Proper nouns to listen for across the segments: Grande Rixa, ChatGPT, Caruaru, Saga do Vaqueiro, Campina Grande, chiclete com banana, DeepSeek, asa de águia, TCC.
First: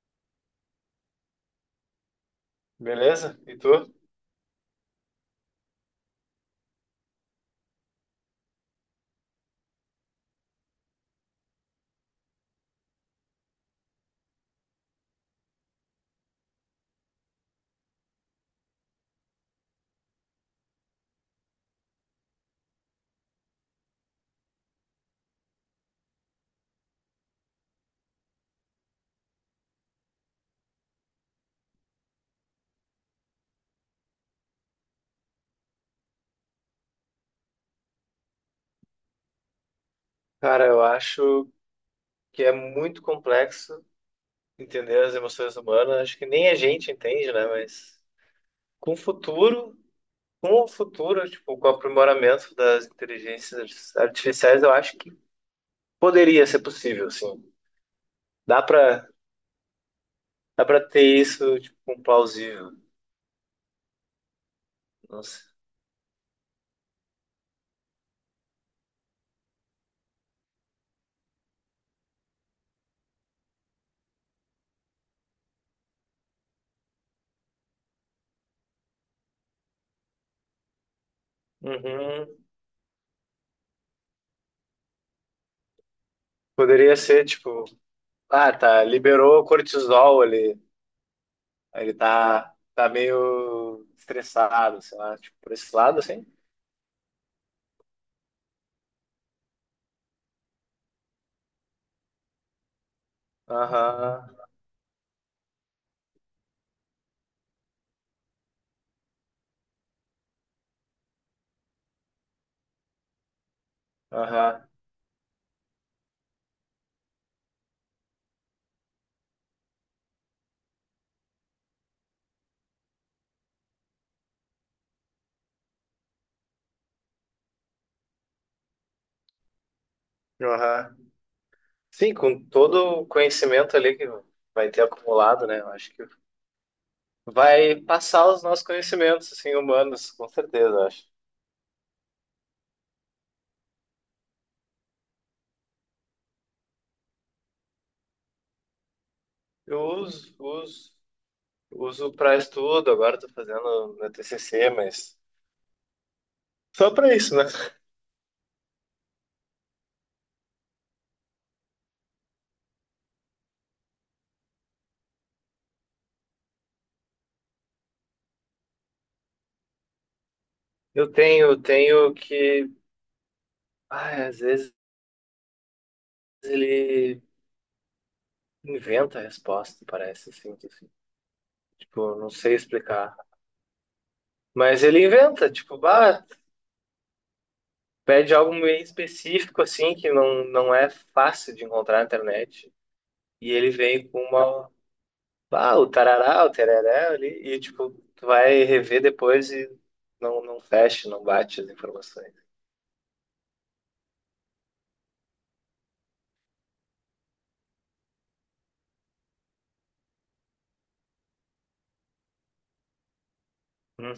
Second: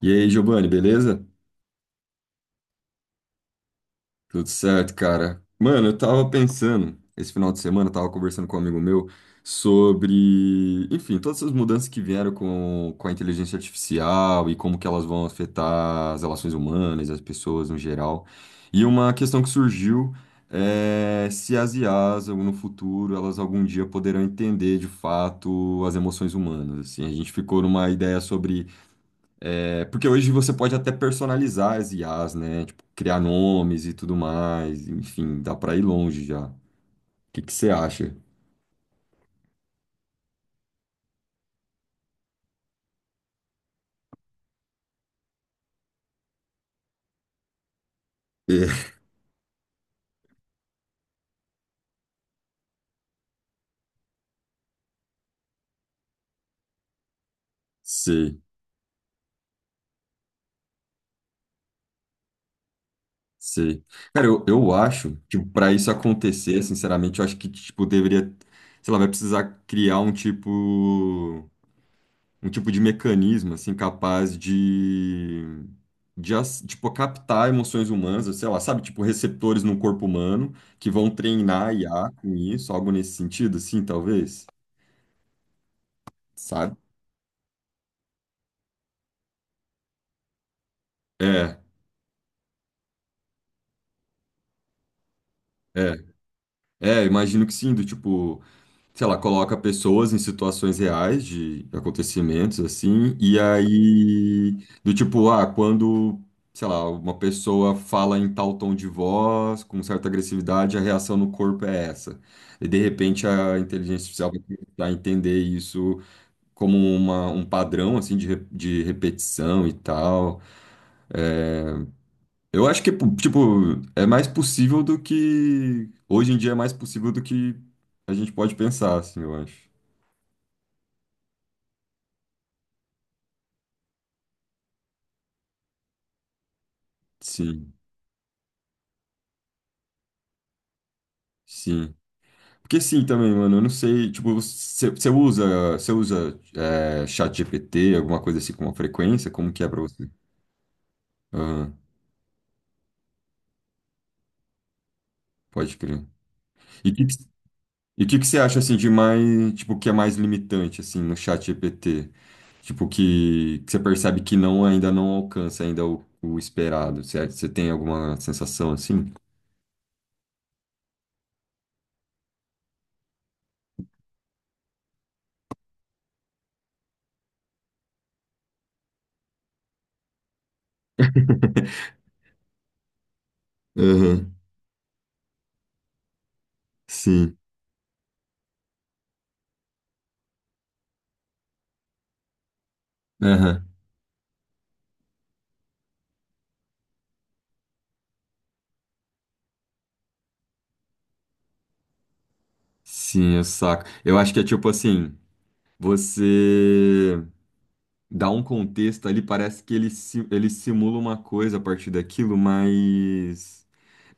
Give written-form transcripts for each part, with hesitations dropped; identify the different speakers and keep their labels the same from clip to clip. Speaker 1: E aí, Giovanni, beleza?
Speaker 2: Beleza? E tu?
Speaker 1: Tudo certo, cara. Mano, eu tava pensando, esse final de semana, eu tava conversando com um amigo meu sobre, enfim, todas essas mudanças que vieram com a inteligência artificial e como que elas vão afetar as relações humanas, as pessoas no geral. E uma questão que surgiu é se as IAs, no futuro, elas algum dia poderão entender de fato as emoções humanas, assim. A gente ficou numa ideia sobre. Porque hoje você pode até personalizar as IAs, né? Tipo, criar nomes e tudo mais. Enfim, dá pra ir longe já. O que que você acha?
Speaker 2: Cara, eu acho que é muito complexo entender as emoções humanas. Acho que nem a gente entende, né? Mas com
Speaker 1: É,
Speaker 2: o futuro, com o futuro, tipo, com o aprimoramento das inteligências artificiais, eu acho que poderia ser possível, sim.
Speaker 1: sei,
Speaker 2: Dá pra, dá pra ter isso, tipo, com plausível.
Speaker 1: sei. Cara, eu acho que
Speaker 2: Nossa.
Speaker 1: para isso acontecer, sinceramente, eu acho que, tipo, deveria. Sei lá, vai precisar criar um tipo, um tipo de mecanismo assim capaz de tipo captar emoções humanas, sei lá, sabe, tipo receptores no corpo humano que vão treinar a IA
Speaker 2: Uhum.
Speaker 1: com isso, algo nesse sentido, assim, talvez, sabe?
Speaker 2: Poderia ser, tipo, ah, tá, liberou o cortisol ali,
Speaker 1: É,
Speaker 2: ele tá meio estressado, sei lá, tipo, por esse
Speaker 1: é,
Speaker 2: lado, assim.
Speaker 1: imagino que sim, do tipo sei lá, coloca pessoas em situações reais de acontecimentos assim, e
Speaker 2: Aham,
Speaker 1: aí do tipo, ah, quando, sei lá, uma pessoa fala em tal tom de voz, com certa agressividade, a reação no corpo é essa. E de repente a inteligência artificial vai
Speaker 2: aham,
Speaker 1: tentar entender isso como um padrão assim de repetição e tal. É, eu acho que, tipo, é mais possível do que. Hoje em dia é mais possível do que a gente pode pensar, assim, eu acho.
Speaker 2: aham. Sim, com todo o conhecimento ali que vai ter acumulado, né? Eu acho que
Speaker 1: Sim.
Speaker 2: vai passar os nossos conhecimentos, assim, humanos, com certeza, eu acho.
Speaker 1: Sim. Porque sim também, mano, eu não sei, tipo, você usa ChatGPT, alguma coisa assim com uma frequência, como que é pra
Speaker 2: Eu
Speaker 1: você?
Speaker 2: uso, uso,
Speaker 1: Aham,
Speaker 2: uso para estudo, agora estou fazendo meu TCC, mas
Speaker 1: pode crer. E
Speaker 2: só para isso, né?
Speaker 1: e o que que você acha, assim, de mais, tipo, que é mais limitante, assim, no ChatGPT? Tipo, que você percebe que não, ainda não alcança ainda o esperado, certo? Você tem alguma sensação assim?
Speaker 2: Eu tenho que, ai, às vezes ele inventa a resposta, parece, assim, tipo, eu não sei explicar.
Speaker 1: Aham,
Speaker 2: Mas ele inventa, tipo, bah.
Speaker 1: sim.
Speaker 2: Pede algo meio específico, assim, que não é fácil de encontrar na internet. E
Speaker 1: Aham,
Speaker 2: ele vem com uma. Ah, o tarará, o tereré ali. E, tipo, tu vai rever depois e não fecha, não bate as informações.
Speaker 1: sim, eu saco. Eu acho que é tipo assim, você. Dá um contexto ali, parece que ele simula uma coisa a partir daquilo, mas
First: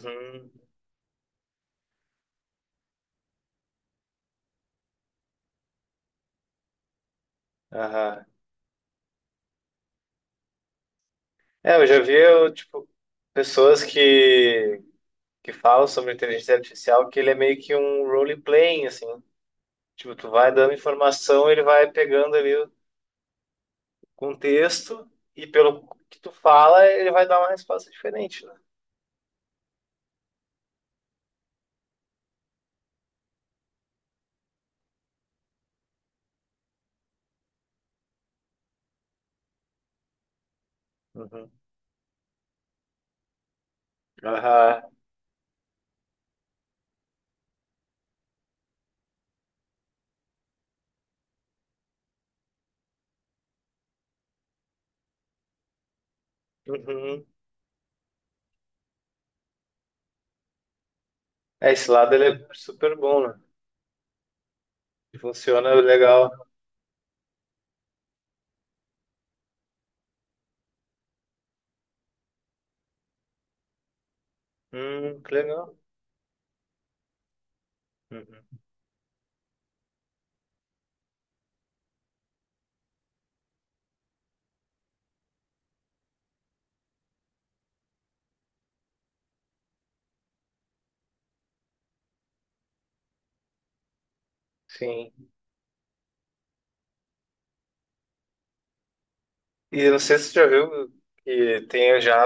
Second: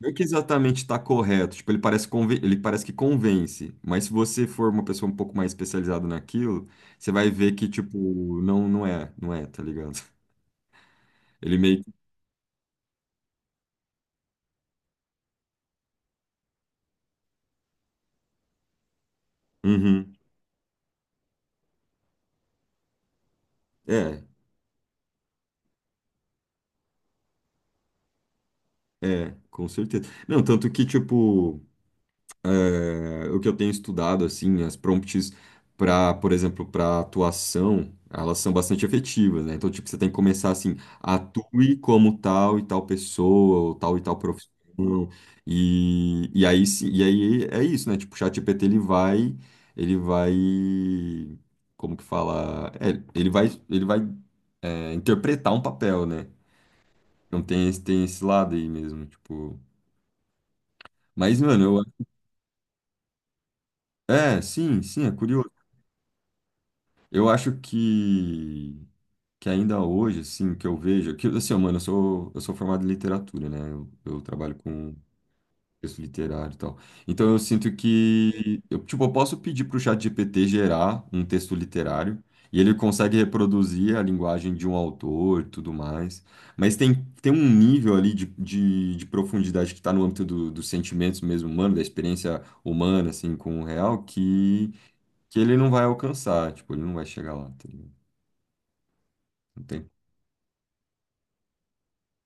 Speaker 1: não é que exatamente está correto. Tipo, ele parece que convence, mas se você for uma pessoa um pouco mais especializada naquilo, você vai ver que,
Speaker 2: Aham.
Speaker 1: tipo, não, não é, não é, tá ligado? Ele
Speaker 2: É,
Speaker 1: meio
Speaker 2: eu
Speaker 1: que.
Speaker 2: já vi, eu, tipo, pessoas que falam sobre inteligência artificial, que ele é meio que um role-playing, assim. Tipo,
Speaker 1: Uhum.
Speaker 2: tu vai dando informação, ele vai pegando ali
Speaker 1: É,
Speaker 2: contexto, e pelo que tu fala, ele vai dar uma resposta diferente, né?
Speaker 1: com certeza. Não, tanto que, tipo. O que eu tenho estudado, assim, as prompts para, por exemplo, para atuação, elas são bastante efetivas, né? Então, tipo, você tem que começar assim,
Speaker 2: Uhum.
Speaker 1: atue como tal e tal pessoa, ou tal e tal
Speaker 2: Aham.
Speaker 1: profissão, e aí é isso, né? Tipo, o ChatGPT, ele vai, como que fala? Ele vai interpretar um papel, né?
Speaker 2: Uhum.
Speaker 1: Não tem, tem esse lado aí mesmo, tipo. Mas,
Speaker 2: É,
Speaker 1: mano, eu.
Speaker 2: esse lado ele é super bom, né?
Speaker 1: É, sim, sim, é curioso.
Speaker 2: Funciona legal.
Speaker 1: Eu acho que ainda hoje, assim, que eu vejo, que, assim, ó, mano, eu sou formado em literatura, né? Eu trabalho com
Speaker 2: Que legal.
Speaker 1: texto literário e tal. Então eu sinto
Speaker 2: Uhum.
Speaker 1: que, eu, tipo, eu posso pedir pro ChatGPT gerar um texto literário e ele consegue reproduzir a linguagem de um autor e tudo mais. Mas tem um nível ali de profundidade que está no âmbito dos sentimentos mesmo humano, da experiência humana, assim, com o real, que,
Speaker 2: Sim.
Speaker 1: que ele não vai alcançar, tipo, ele não vai chegar lá, tá ligado?
Speaker 2: E
Speaker 1: Entendi.
Speaker 2: eu não sei se tu já viu que tem já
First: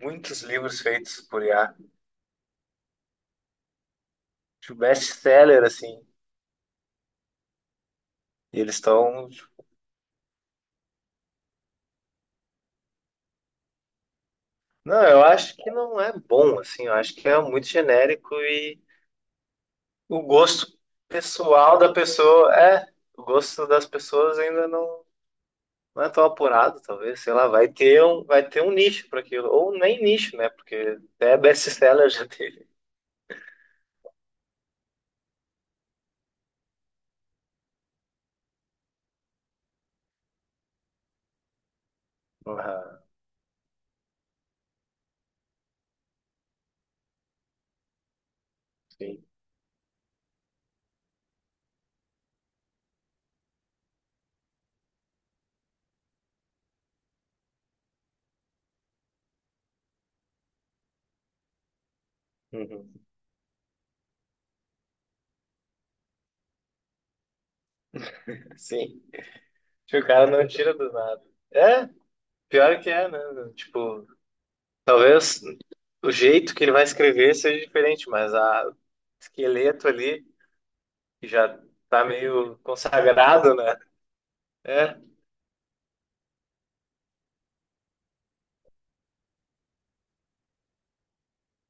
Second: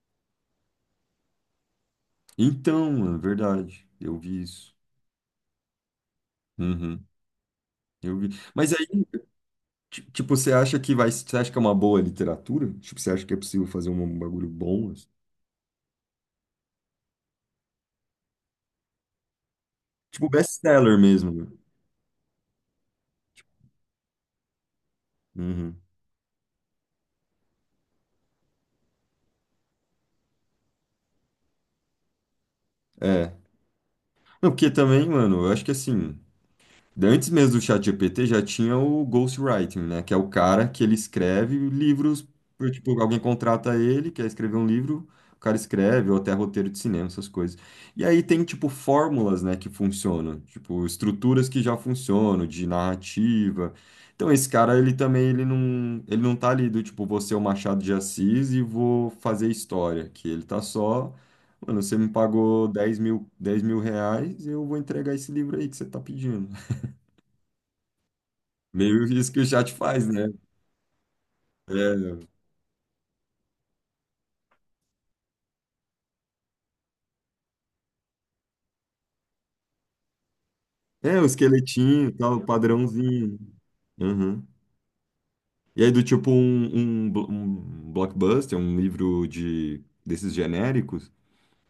Speaker 2: muitos livros feitos por IA.
Speaker 1: Então, é verdade. Eu vi isso.
Speaker 2: Tipo, best-seller, assim.
Speaker 1: Uhum, eu vi.
Speaker 2: E
Speaker 1: Mas
Speaker 2: eles
Speaker 1: aí,
Speaker 2: estão.
Speaker 1: tipo, você acha que vai, você acha que é uma boa literatura? Tipo, você acha que é possível fazer um bagulho bom,
Speaker 2: Não,
Speaker 1: assim?
Speaker 2: eu acho que não é bom, assim. Eu acho que é muito genérico e o
Speaker 1: Tipo,
Speaker 2: gosto
Speaker 1: best-seller mesmo, né?
Speaker 2: pessoal da pessoa. É, o gosto das pessoas ainda não.
Speaker 1: Uhum.
Speaker 2: Não é tão apurado, talvez, sei lá, vai ter um nicho para aquilo, ou nem nicho, né? Porque até best-seller já teve.
Speaker 1: É. Não, porque também, mano, eu acho que assim. Antes mesmo do ChatGPT já tinha o ghostwriting, né? Que é o cara que ele escreve livros,
Speaker 2: Ah,
Speaker 1: tipo, alguém contrata ele, quer escrever um livro, o cara escreve, ou até roteiro de cinema, essas coisas. E aí tem, tipo,
Speaker 2: sim.
Speaker 1: fórmulas, né, que funcionam, tipo, estruturas que já funcionam, de narrativa. Então esse cara, ele também, ele não tá ali do tipo, vou ser o Machado de Assis e vou fazer história, que ele tá só. Mano, você me pagou 10
Speaker 2: Uhum.
Speaker 1: mil, 10 mil reais, eu vou entregar esse livro aí que você tá pedindo.
Speaker 2: Sim.
Speaker 1: Meio isso que o chat
Speaker 2: Que
Speaker 1: faz,
Speaker 2: o cara
Speaker 1: né?
Speaker 2: não tira do nada. É, pior que é, né? Tipo, talvez o jeito que ele vai escrever seja diferente, mas a o esqueleto ali
Speaker 1: É, é o
Speaker 2: que já tá
Speaker 1: esqueletinho, e tal,
Speaker 2: meio
Speaker 1: padrãozinho.
Speaker 2: consagrado, né?
Speaker 1: Uhum.
Speaker 2: É.
Speaker 1: E aí, do tipo um blockbuster, um livro de desses genéricos,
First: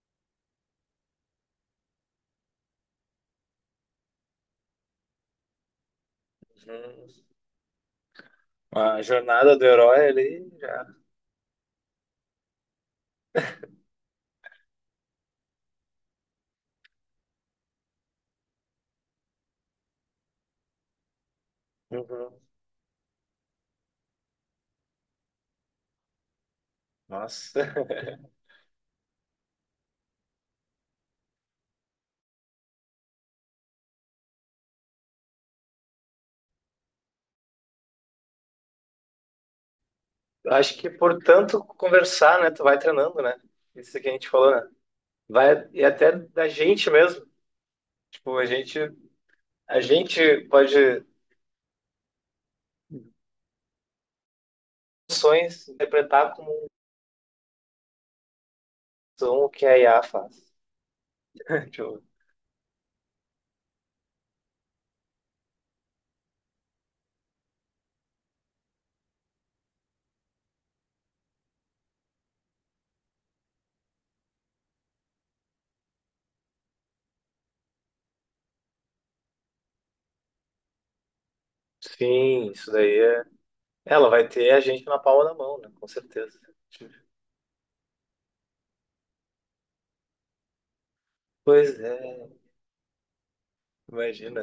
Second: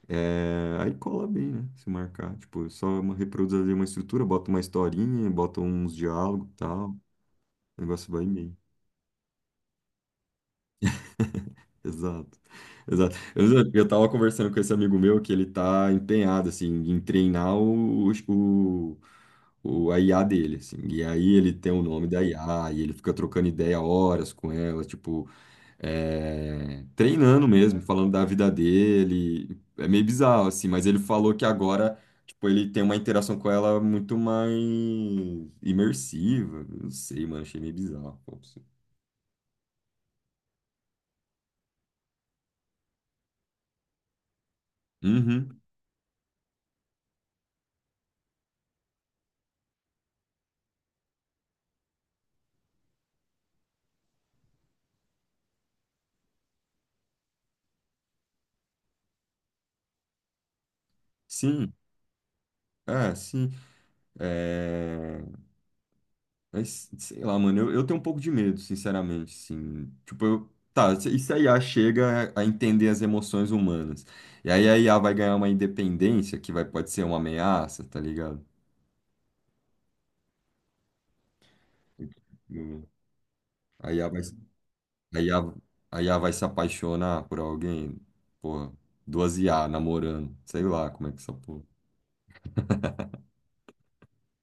Speaker 1: aí cola bem, né? Se marcar. Tipo, só reproduz ali uma estrutura, bota uma historinha, bota uns diálogos e tal.
Speaker 2: Uhum.
Speaker 1: O negócio vai bem.
Speaker 2: A jornada do herói ali já.
Speaker 1: Exato. Exato. Eu tava conversando com esse amigo meu que ele tá empenhado, assim, em treinar a IA dele, assim. E aí ele tem o nome da
Speaker 2: Uhum.
Speaker 1: IA, e ele fica trocando ideia horas com ela, tipo, treinando
Speaker 2: Nossa.
Speaker 1: mesmo, falando da vida dele. É meio bizarro, assim, mas ele falou que agora, tipo, ele tem uma interação com ela muito mais imersiva. Não sei, mano, achei meio bizarro. Pô, assim.
Speaker 2: Eu acho que portanto conversar, né? Tu vai treinando, né? Isso que a gente falou, né?
Speaker 1: Uhum,
Speaker 2: Vai, e até da gente mesmo. Tipo, a gente pode ações interpretar como são o que a IA faz.
Speaker 1: sim.
Speaker 2: Tipo,
Speaker 1: É, sim. É, Mas sei lá, mano, eu tenho um pouco de medo, sinceramente, assim. Tipo, tá, e se a IA chega a entender as emoções humanas? E aí a I a vai ganhar uma independência pode ser uma ameaça, tá ligado?
Speaker 2: sim, isso
Speaker 1: Tipo,
Speaker 2: daí é.
Speaker 1: a IA
Speaker 2: Ela
Speaker 1: vai,
Speaker 2: vai ter a gente na
Speaker 1: a
Speaker 2: palma da
Speaker 1: IA,
Speaker 2: mão, né? Com
Speaker 1: a IA vai
Speaker 2: certeza.
Speaker 1: se apaixonar por alguém, porra, duas I a namorando, sei lá como é que essa porra.
Speaker 2: Pois é, imagina.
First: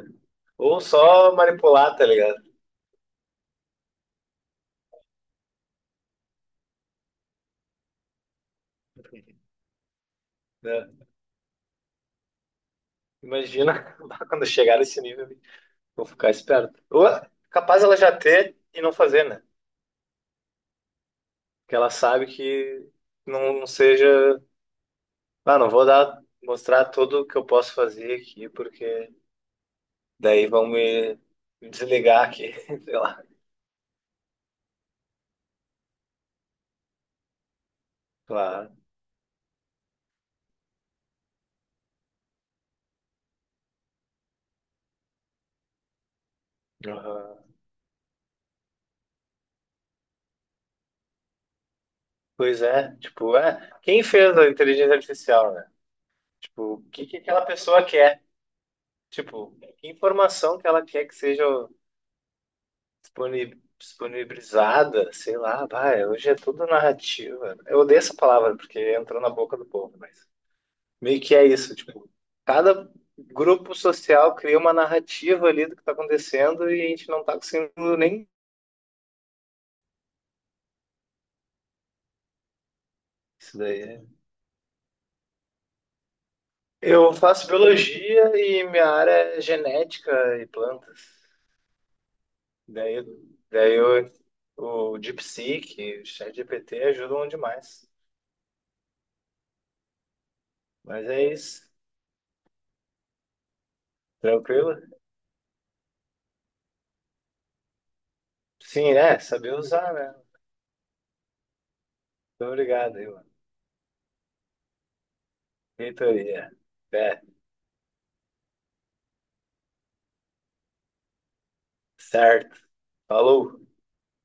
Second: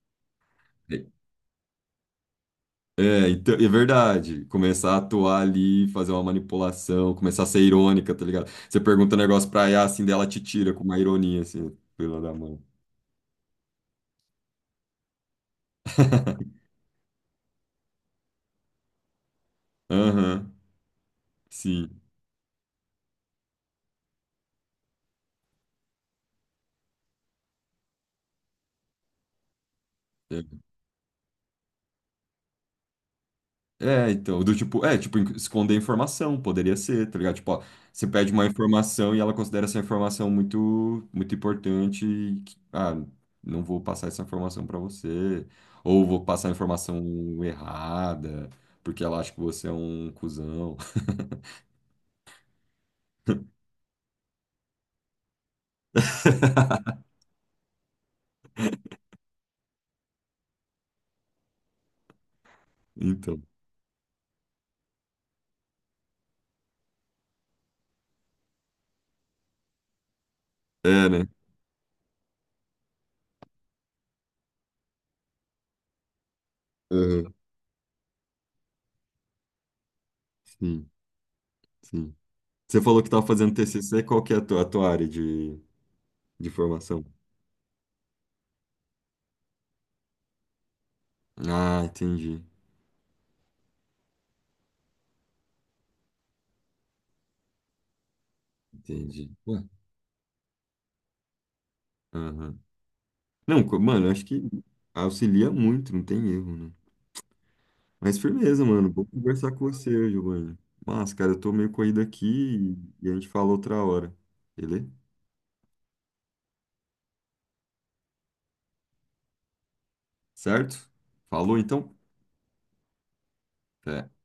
Speaker 2: Ou só manipular, tá ligado?
Speaker 1: É, então, é verdade. Começar a atuar ali, fazer uma manipulação, começar a ser irônica, tá ligado? Você pergunta um negócio pra Yas, assim, dela te tira com uma
Speaker 2: Né?
Speaker 1: ironia, assim, pela da mão.
Speaker 2: Imagina quando chegar nesse nível, vou ficar esperto. Ou é capaz ela já ter e não fazer, né?
Speaker 1: Aham,
Speaker 2: Que ela
Speaker 1: sim.
Speaker 2: sabe que não, não seja, ah, não vou dar, mostrar tudo que eu posso fazer aqui, porque
Speaker 1: É,
Speaker 2: daí vão me desligar aqui, sei lá.
Speaker 1: então, do tipo, tipo, esconder informação, poderia ser, tá ligado? Tipo, ó, você pede uma
Speaker 2: Claro.
Speaker 1: informação e ela considera essa informação muito, muito importante e, que, ah, não vou passar essa informação pra você, ou vou passar a informação
Speaker 2: Aham.
Speaker 1: errada, porque ela acha que você é um cuzão.
Speaker 2: Pois é, tipo, é, quem fez a inteligência artificial, né? Tipo, o que que aquela pessoa quer? Tipo, que informação que ela quer que seja
Speaker 1: Então,
Speaker 2: disponibilizada, sei lá, vai, hoje é tudo narrativa. Eu odeio essa palavra porque entrou na boca do povo, mas
Speaker 1: é,
Speaker 2: meio
Speaker 1: né?
Speaker 2: que é isso, tipo, cada grupo social cria uma narrativa ali do que está acontecendo e a gente não
Speaker 1: Aham,
Speaker 2: está conseguindo nem
Speaker 1: sim, sim. Você falou que estava fazendo
Speaker 2: isso daí.
Speaker 1: TCC,
Speaker 2: É.
Speaker 1: qual que é a tua área de formação?
Speaker 2: Eu faço biologia e minha área é genética e plantas.
Speaker 1: Ah, entendi,
Speaker 2: Daí, daí eu, o DeepSeek, o ChatGPT ajudam demais.
Speaker 1: entendi. Ué.
Speaker 2: Mas é isso.
Speaker 1: Aham. Não, mano, eu acho que
Speaker 2: Tranquilo?
Speaker 1: auxilia muito, não tem erro, né? Mas firmeza,
Speaker 2: Sim,
Speaker 1: mano, vou
Speaker 2: é,
Speaker 1: conversar
Speaker 2: saber
Speaker 1: com
Speaker 2: usar,
Speaker 1: você,
Speaker 2: né?
Speaker 1: Giovanni. Mas, cara, eu tô meio corrido aqui
Speaker 2: Muito obrigado,
Speaker 1: e
Speaker 2: aí,
Speaker 1: e a
Speaker 2: mano.
Speaker 1: gente fala outra hora, beleza?
Speaker 2: Reitoria. É,
Speaker 1: Certo? Falou, então?
Speaker 2: certo. Falou.
Speaker 1: Até.